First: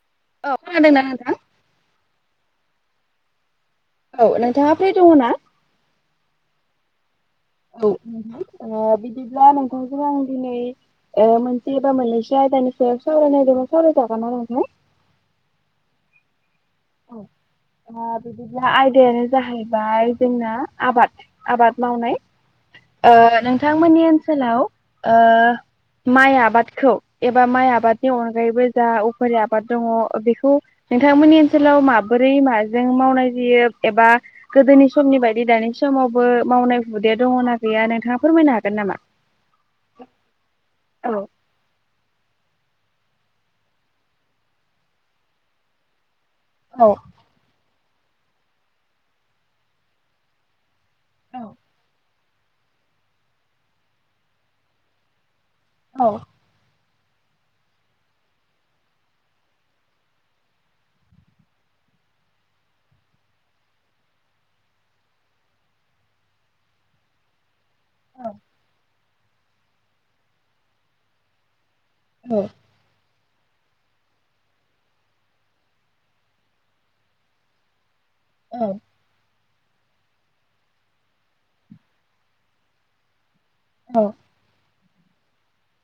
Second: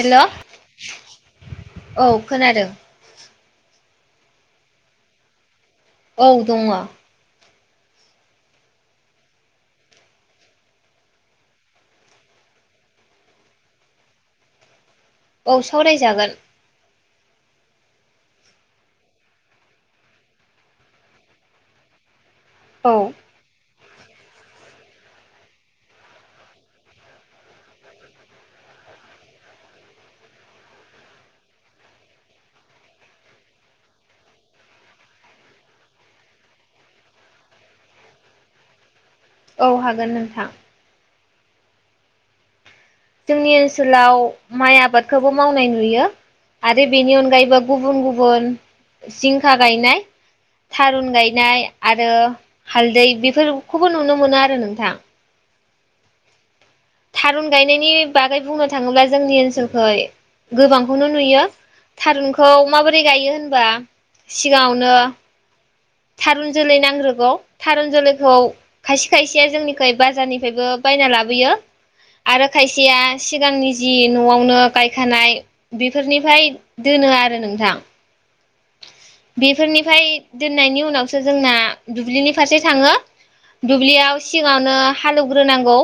हेल' खोनादोंना नोंथां औ खोनादों। औ नोंथाङा फ्रि दङ' ना? औ दङ'। औ ओ बिदिब्ला नोंथांजों आं दिनै ओ मोनसे एबा मोननैसो आयदानि सायाव सावरायनो नागेरदोंमोन सावराय जागोन ना नोंथां? औ सावरायजागोन। औ ओ बिदिब्ला आयदायानो जाहैबाय जोंना आबाद आबाद मावनाय। औ ओ नोंथांमोननि ओनसोलाव ओ माइ आबादखौ एबा माइ आबादनि अनगायैबो जा उफेरा आबाद दङ बेखौ नोंथांमोननि ओन -सोलाव माबोरै माजों मावनाय जायो एबा गोदोनि समनि बायदि दानि समावबो मावनाय हुदाया दङ'ना गैया नोंथाङा फोरमायनो हागोन नामा? औ हागोन नोंथां। औ जोंनि ओनसोलाव माइ आबादखौबो मावनाय नुयो आरो औ बेनि अनगायैबो गुबुन गुबुन जिंखा गायनाय थारुन औ गायनाय आरो हालदै बेफोरखौबो नुनो मोनो आरो नोंथां। औ। थारुन गायनायनि बागै बुंनो थाङोब्ला जोंनि ओनसोलखै गोबांखौनो नुयो। थारुनखौ माबोरै गायो होनबा सिगाङावनो थारुन जोलै नांग्रोगौ थारुन जोलैखौ खायस खायसेया जोंनिखै बाजारनिफ्रायबो बायना लाबोयो औ आरो खायसेया सिगांनि जि न'आवनो गायखानाय बेफोरनिफ्राय दोनो आरो नोंथां। औ। बेफोरनिफ्राय दोननायनि उनावसो जोंना दुब्लिनि फारसे थाङो। औ दुब्लियाव सिङावनो हालौवग्रोनांगौ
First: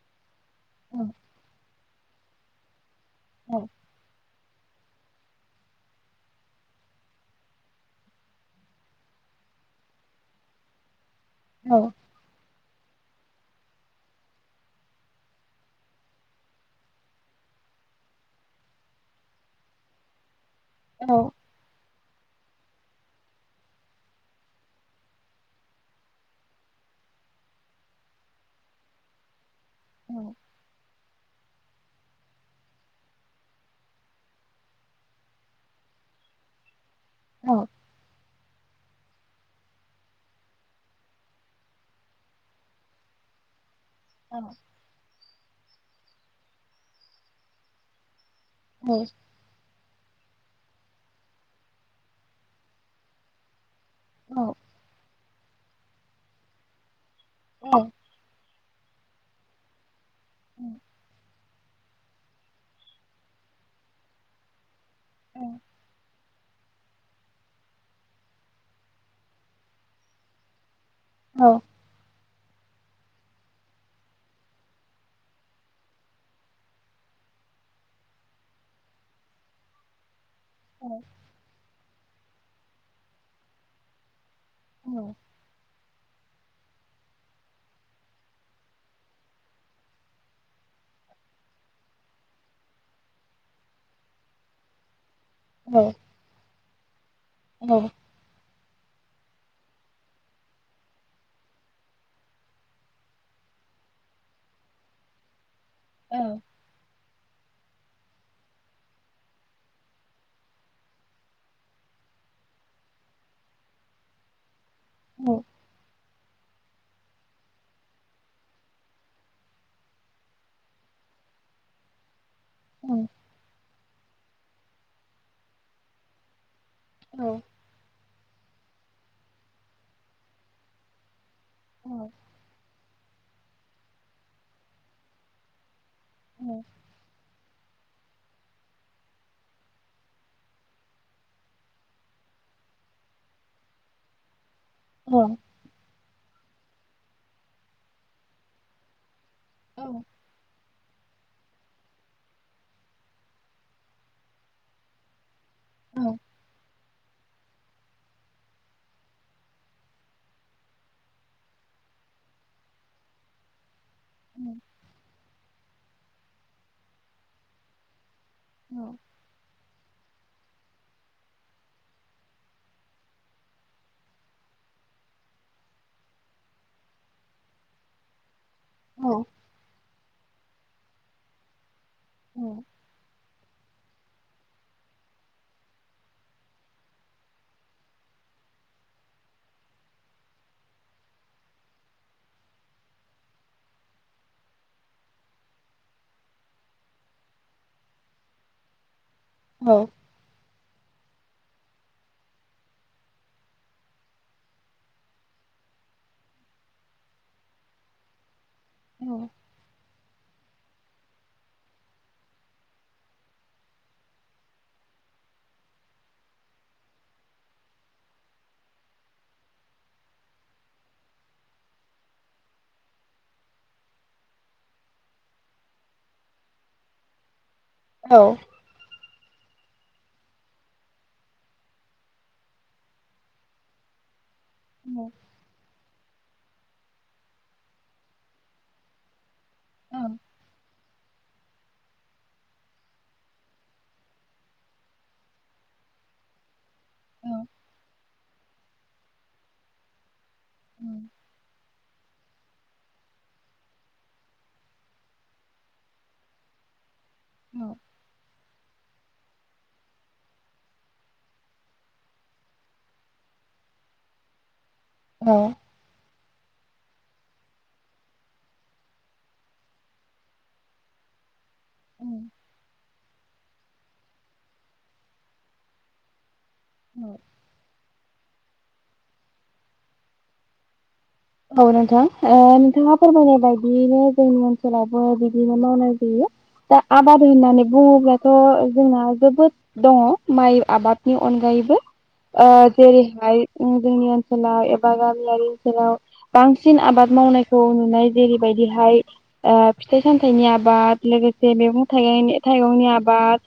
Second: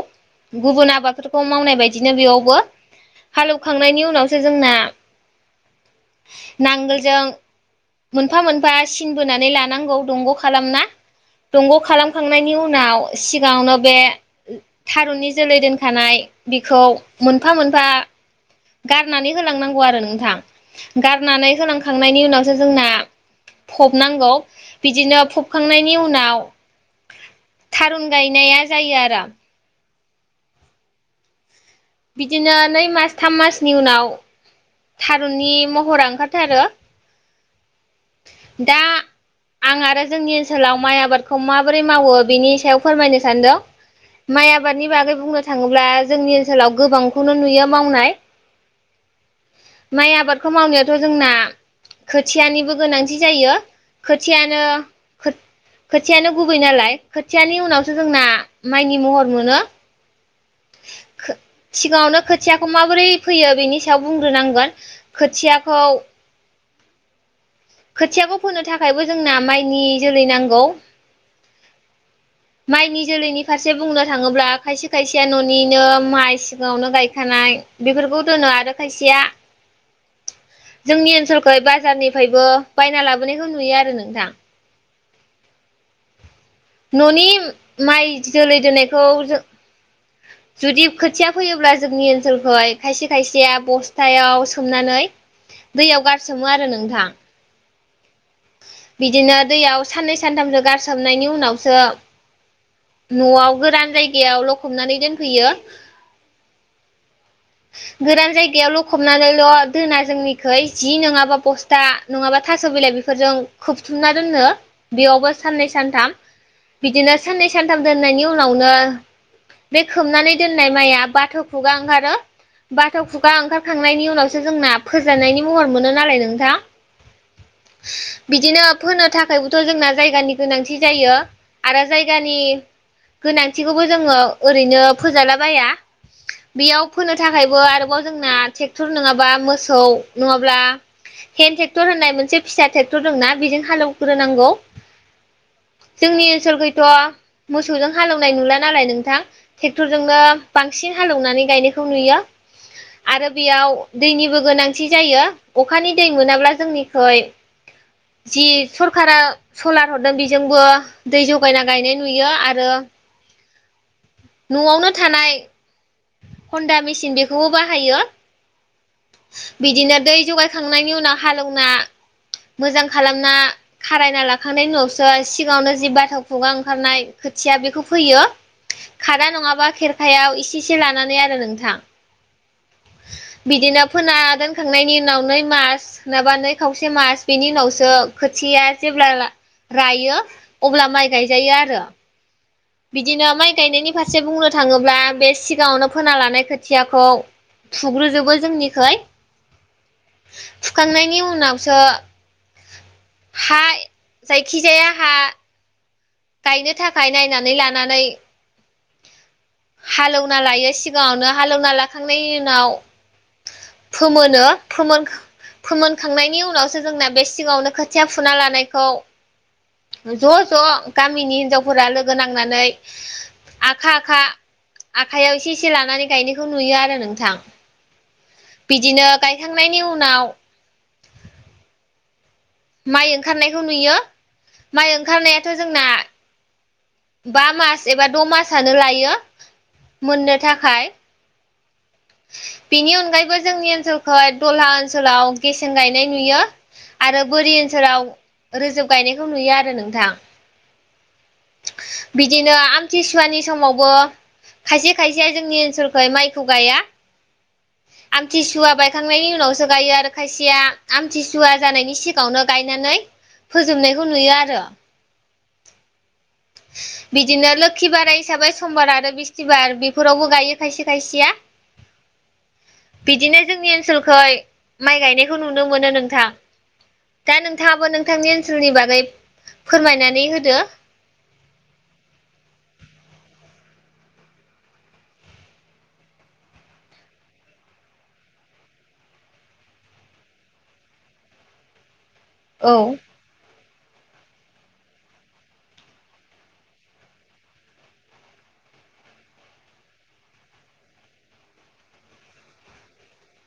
गुबुन आबादफोरखौ मावनाय बायद दिनो बेयावबो हालौखांनायनि उनाव सो जोंना नांगोलजों मोनफा मोनफा सिन बोनानै लानांगौ दंग' खालामना। औ दंग' खालामखांनायनि उन उनाव सिगाङावनो बे थारुननि जोलै दोनखानाय बिखौ मोनफा मोन - फा गारनानै होलांनांगौ आरो नोंथां औ गारनानै होलां खांनायनि उनावसो जोंना फबनांगौ बिदिनो फबखांनायनि उनाव थारुन गायनाया जायो आरो औ बिदिनो नै मास थाम मासनि उनाव थारुननि महरा ओंखार थारो औ दा आं आरो जोंनि ओनसोलाव माइ आबादखौ माबोरै मावो बिनि सायाव फोरमायनो सानदों माइ आबादनि बागै बुंनो थाङोब्ला जोंनि ओनसोलाव गोबांखौनो नुयो मावनाय। औ माइ आबादखौ मावनायाथ' जोंना खोथियानिबो गोनांथि जायो खोथियानो खोथियानो गुबै नालाय खोथियानि उनावसो जोंना माइनि महर मोनो उम सिगाङावनो खोथियाखौ माबोरै फैयो बेनि सायाव बुंग्रोनांगोन खोथियाखौ खोथियाखौ फोनो थाखायबो जोंना माइनि जोलै नांगौ औ माइनि जोलैनि फारसे बुंनो थाङोब्ला खायसे खायसेया न'निनो माइ सिगाङावनो गायखानाय बेफोरखौ दोनो आरो खायसेया जोंनि ओनसोलखौ बाजारनिफ्रायबो बायना लाबोनायखौ नुयो आरो नोंथां औ न'नि माइ जोलै दोनायखौ जों जुदि खोथिया फैयोब्ला जोंनि ओनसोलखौ खायसे खायसे बस्थायाव सोमनानै दैयाव गारसोमो आरो नोंथां औ बिदिनो दैयाव साननै सानथामसो गारसोबनायनि उनावसो न'आव गोरान जायगायाव लखबनानै दोनफैयो औ [inaudible] गोरान जायगायावल' खबनानैल' दोना जोंनिखै जि नङाबा बस्था नङाबा थास' बिलाय बेफोरजों खोबथुबना दोननो बेयावबो साननै सानथाम बिदिनो साननै सानथाम दोननायनि उनावनो बे खोबनानै दोननाय माइया बाथो खुगा ओंखारो बाथो खुगा ओंखार खांनायनि उनावसो जोंना फोजानायनि महर मोनो नालाय नोंथां औ बिदिनो फोनो थाखायबोथ' जोंना जायगानि गोनांथि जायो आरो जायगानि गोनांथिखौबो जोङो ओरैनो फोजालाबाया बेयाव फोनो था खायबो आरोबाव जोंना ट्रेक्टर नङाबा मोसौ नङाब्ला हेन्द ट्रेक्टर होननाय मोनसे फिसा ट्रेक्टर दंना बेजों हालेवग्रोनांगौ औ जोंनि ओनसोलखैथ' मोसौजों हालेवनाय नुला नालाय नोंथां औ ट्रेक्टरजोंनो बांसिन हालेवनानै गायनायखौ नुयो आरो बेयाव दैनिबो गोनांथि जायो। अखानि दै मोनाब्ला जोंनिखै जि सरखारा सलार हरदों बेजोंबो दै जगायना गायनाय नुयो आरो न'आवनो थानाय हन्दा मेचिन बेखौबो बाहायो बिदिनो दै जगायखांनायनि उनाव हालेवना मोजां खालामना खारायना लाखांनायनि उनावसो सिगाङावनो जि बाथ' खुगा ओंखारनाय खोथिया बेखौ फैयो खादा नङाबा खेरखायाव एसे एसे लानानै आरो नोंथां औ बिदिनो फोना दोनखांनायनि उनाव नै मास नङाबा नै खावसे मास बिनि उनावसो खोथि या जेब्ला रायो अब्ला माइ गायजायो आरो। बिदिनो माइ गायनायनि फारसे बुंनो थाङोब्ला बे सिगाङावनो फोना लानाय खोथियाखौ फुग्रोजोबो जोंनिखै फुखांनायनि उन नावसो हा जायखिजाया हा गायनो थाखाय नायनानै लानानै औ हालेवना लायो सिगाङावनो हालेवना लाखांनायनि उनाव फोमोनो फोमोन फोमोनखांनायनि उनावसो जोंना बे सिगाङावनो खोथिया फुना लानायखौ ज' ज' गामिनि हिनजावफोरा लोगो नांनानै आखा आखा आखाइयाव एसे एसे लानानै गायनायखौ नुयो आरो नोंथां बिदिनो गायखांनायनि उनाव माइ ओंखारनायखौ नुयो माइ ओंखारनायाथ' जोंना बा मास एबा द' मासानो लायो मोननो थाखाय बेनि अनगायैबो जोंनि ओनसोलखै दलहा ओनसोलाव गेसें गायनाय नुयो आरो बोरि ओनसोलाव रोजोब गायनायखौ नुयो आरो नोंथां उम बिदिनो आमतिसुवानि समावबो खायसे खायसेया जोंनि ओनसोलखै माइखौ गाया औ आमथिसुवा बायखांनायनि उनावसो गायो आरो खायसेया आमथिसुवा जानायनि सिगाङावनो गायनानै फोजोबनायखौ नुयो आरो औ [inaudible] [unintelligible] बिदिनो लोखि बारा हिसाबै समबार आरो बिस्थिबार बेफोरावबो गायो खायसे खायसेया बिदिनो जोंनि ओनसोलखै माइ गायनायखौ नुनो मोनो नोंथां दा नोंथाङाबो नोंथांनि ओनसोलनि बागै फोरमायनानै होदो औ नोंथां नोंथाङा फोरमायनाय बायदियैनो जोंनि ओनसोलावबो बिदिनो मावनाय जायो दा आबाद होननानै बुङोब्लाथ' जोंना जोबोद दङ माइ आबादनि अनगायै औ जेरैहाय जोंनि ओनसोलाव एबा गामियारि ओनसोलाव बांसिन आबाद मावनायखौ नुनाय जेरैबायदिहाय फिथाइ सामथाइनि आबाद से मैगं थाइगंनि थाइगंनि आबाद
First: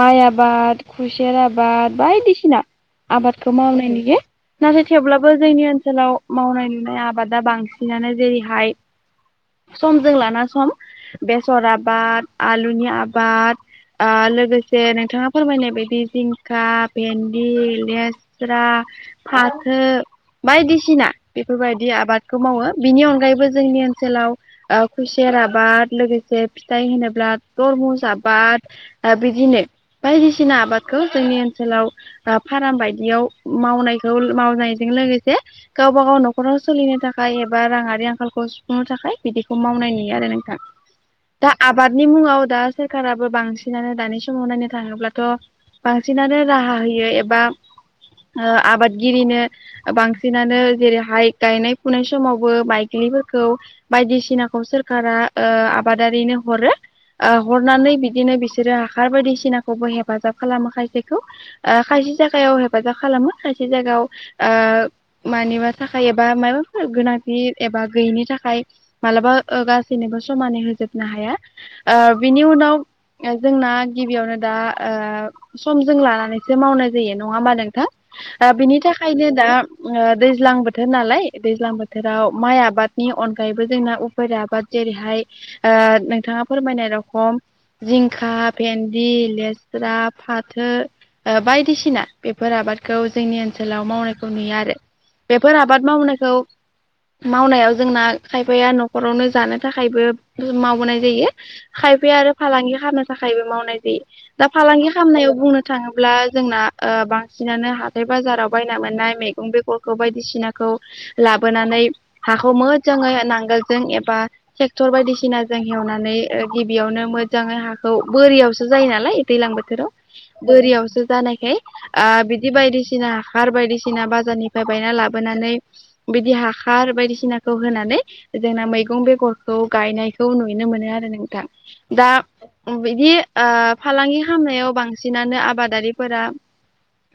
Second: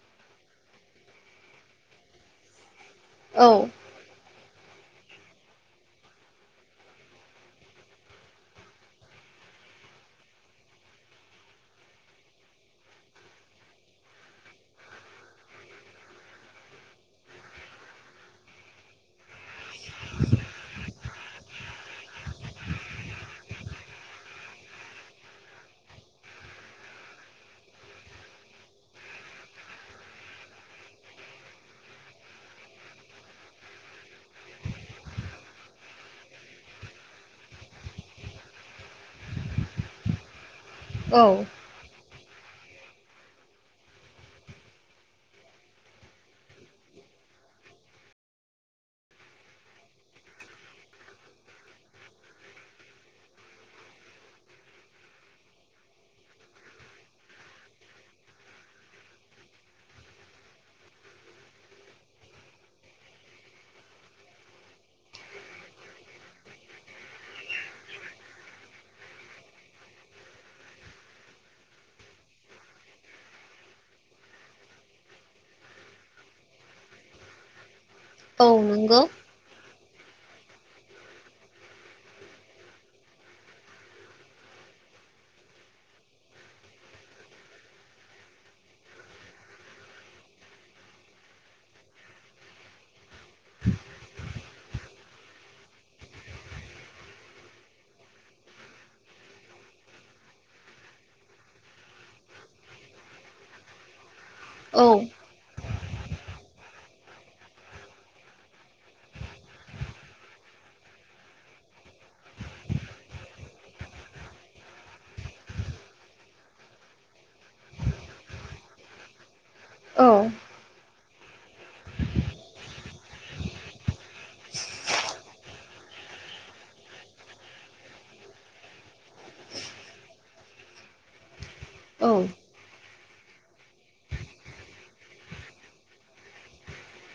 माइ आबाद खुसेर आबाद बायदिसिना औ आबादखौ मावनाय नुयो नाथाय थेवब्लाबो जोंनि ओनसोलाव मावनाय नुनाय आबाद आबादा बांसिनानो जेरैहाय समजों लाना सम बेसर आबाद आलुनि आबाद ओ लोगोसे नोंथाङा फोरमायनाय बायदि जिंखा भेन्दि लेस्रा फाथो बायदिसिना बेफोरबायदि आबादखौ मावो बिनि अनगायैबो जोंनि ओनसोलाव खुसेर आबाद लोगोसे फिथाइ होनोब्ला तरमुस आबाद बिदिनो बायदिसिना आबादखौ जोंनि ओनसोलाव फाराम बायदियाव मावनायखौ मावनायजों लोगोसे गावबा गाव न'खर न'खराव सोलिनो थाखाय एबा राङारि आंखालखौ सुफुंनो थाखाय बिदिखौ मावनाय नुयो आरो नोंथां औ दा आबादनि मुंङाव दा सरखाराबो बांसिनानो दानि समाव नायनो थाङोब्लाथ' बांसिनानो राहा होयो एबा आबादगिरिनो बांसिनानो जेरैहाय गायनाय फुनाय समावबो माइग्लिफोरखौ बायदिसिनाखौ सोरखारा ओ आबादारिनो हरो ओ हरनानै बिदिनो बिसोरो हासार बायदिसिनाखौबो हेफाजाब खालामो खायसेखौ खायसे जि जायगायाव हेफाजाब खालामो खायसे जायगायाव ओ मानिबा थाखाय एबा माबाफोर गोनांथि एबा गैयिनि थाखाय मालाबा ओ गासैनोबो समानै होजोब हाया ओ बिनि उनाव ओ जोंना गिबियावनो दा ओ समजों लानानैसो मावनाय जायो नङा होनबा नोंथां ओ औ बिनि नंगौ थाखायनो दा ओ दाज्लां बोथोर बोथोर नालाय दैज्लां बोथोराव माइ आबादनि अनगायैबो जोंना उफेर आबाद जेरैहाय ओ नोंथाङा फोरमायनाय रखम जिंखा भेन्दि लेस्रा फाथो ओ बायदिसिना बेफोर आबादखौ जोंनि ओनसोलाव मावनायखौ नुयो आरो बे फोर आबाद मावनायखौ मावनायाव जोंना खायफाया नखरावनो जानो थाखायबो मावबोनाय जायो खायफाया आरो फालांगि खालामनो थाखायबो मावनाय जायो दा औ फालांगि खालामनायाव बुंनो थाङोब्ला जोंना ओ बांसिनानो हाथाय बाजाराव बायना मोननाय मैगं बेगरखौ बाय बायदिसिनाखौ लाबोनानै हाखौ मोजाङै नांगोलजों एबा ट्रेक्टर बायदि बायदिसिनाजों हेवनानै ओ गिबियावनो मोजाङै हाखौ बोरियावसो जायो नालाय दैलां बोथोराव औ बोरिआवसो जानायखाय ओ बिदि बायदिसिना हाखार बायदिसिना बाजारनिफ्राय बायना लाबो नानै बिदि हाखार बायदिसिनाखौ होनानै जोंना मैगं बेगरखौ गायनाय बेखौ नुनो मोनो आरो नोंथां दा औ बिदि ओ फालांगि खामनायाव बांसिनानो आबादारिफोरा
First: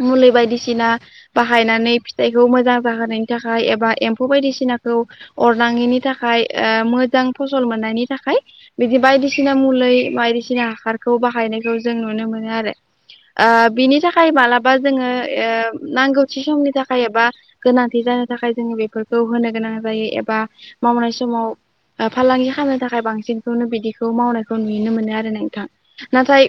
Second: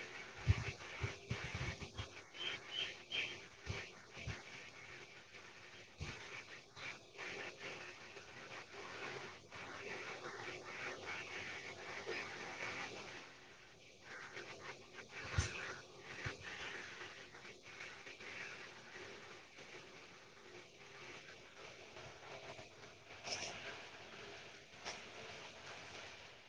मुलि बायदिसिना बाहायनानै फिथाइखौ मोजां होनायनि थाखाय एबा एम्फौ बायदिसिनाखौ अरनाङैनि थाखाय ओ मोजां फसल मोन नि थाखाय बिदि बायदिसिना मुलै बायदिसिना हाखारखौ बाहायनायखौ जों नुनो मोनो आरो ओ बिनि थाखाय मालाबा जोङो नांगौथि समनि थाखाय एबा गोनांथि जानो थाखाय जोङो बेफोरखौ होनो गोनां जायो एबा मावनाय समाव ओ फालांगि खालामानो थाखाय बांसिनखौनो बिदिखौ मावनायखौ नुनो मोनो आरो नोंथां नाथाय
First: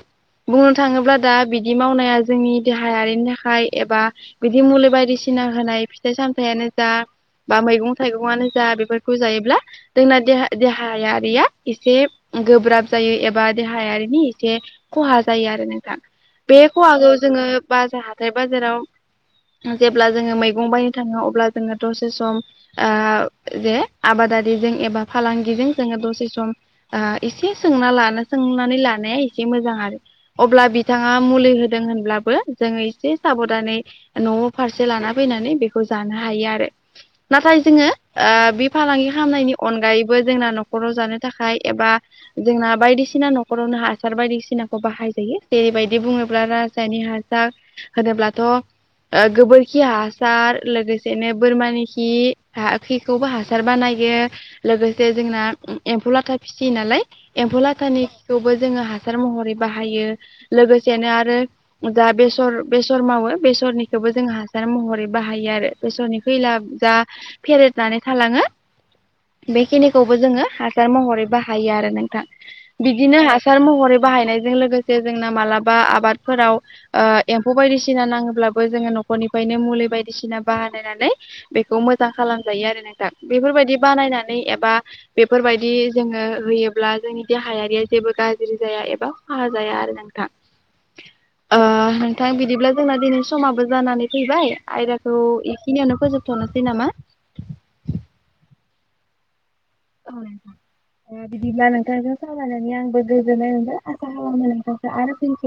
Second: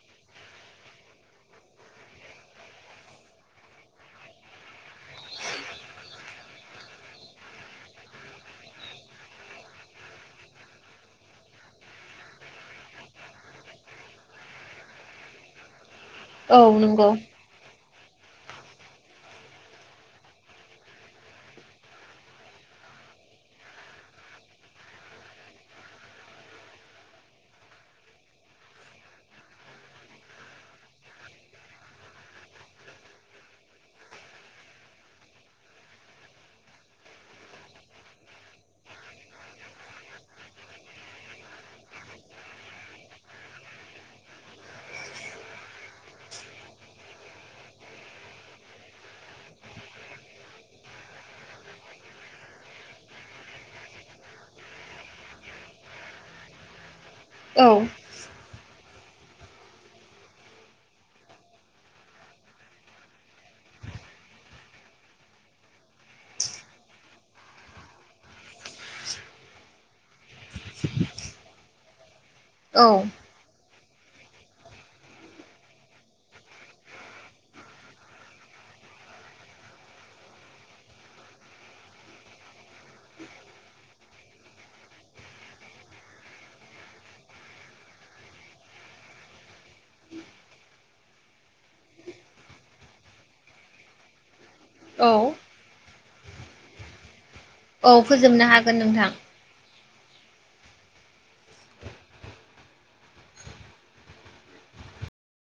बुंनो थाङोब्ला दा बिदि मावनाया जोंनि देहायारिनि थाखाय एबा बिदि मुलि बायदिसिना फिना होनाय फिथाइ सामथायानो जा बा मैगं थाइगङानो जा बेफोरखौ जायोब्ला जोंना देहा देहायारिया एसे गोब्राब जायो एबा देहायारिनि एसे खहा जायो आरो नोंथां औ बे नंगौ खहाखौ जोङो बाजा हाथाय बाजाराव जेब्ला जोङो मैगं बाय थाङो अब्ला जोङो दसे सम ओ जे आबादारिजों एबा फालांगिजों जोङो दसे सम इसे सोंना लानो सोंनानै लानाया एसे मोजां आरो अब्ला बिथां बिथाङा मुलि होदों होनब्लाबो जोङो इसे साबदानै न फारसे लाना फैनानै जानो हायो आरो नाथाय जोङो ओ बे फालांगि खालामनायनि अनगायैबो जोंना नखर नखराव जानो थाखाय एबा जोंना बायदिसिना नखरावनो हासार बायदिसिनाखौ बाहाय जायो जेरै बे बायदि बुङोब्ला रासायनिक हासार होनोब्लाथ ओ गोबोरखि हासार लोगोसेनो बोरमानि खि खिखौबो हासार बानायो लोगोसे जोंना एम्फौ लाथा फिसियो नालाय एम्फौ औ लाथानि खिखौबो जोङो हासार महरै बाहायो लोगोसेनो आरो दा बेसर बेसर मावो बे निखौबो जों हासार महरै बाहा- जायो आरो बेसरनि फैला जा फेरेदनानै थालाङो बेखिनिखौबो जोङो हासार महरै बाहायो आरो नोंथां औ बिदिनो हासार महरै बाहायनायजों लोगोसे जोंना मालाबा आबादफोराव ओ एम्फौ बायदिसिना नाङोब्लाबो जोङो गनिफ्रायनो मुलि बायदि बायदिसिना बानायनानै बेखौ मोजां खालामजायो आरो नोंथां बेफोरबायदि बानायनानै एबा बेफोरबायदि जोङो होयोब्ला जोंनि देहायारिया जेबो गाज्रि जाया एबा खहा जाया आरो नों नोंथां ओ बिदिब्ला जोंना दिनै समाबो जानानै फैबाय औ तु इखिनियावनो फोजोबथनोसै नामा औ फोजोबनो हागोन नोंथां अ [unintelligible] बिदिब्ला नोंथांजों सावरायनानै आंबो गोजोननाय मोनबाय आसा खालामो नोंथांजों आरो फिन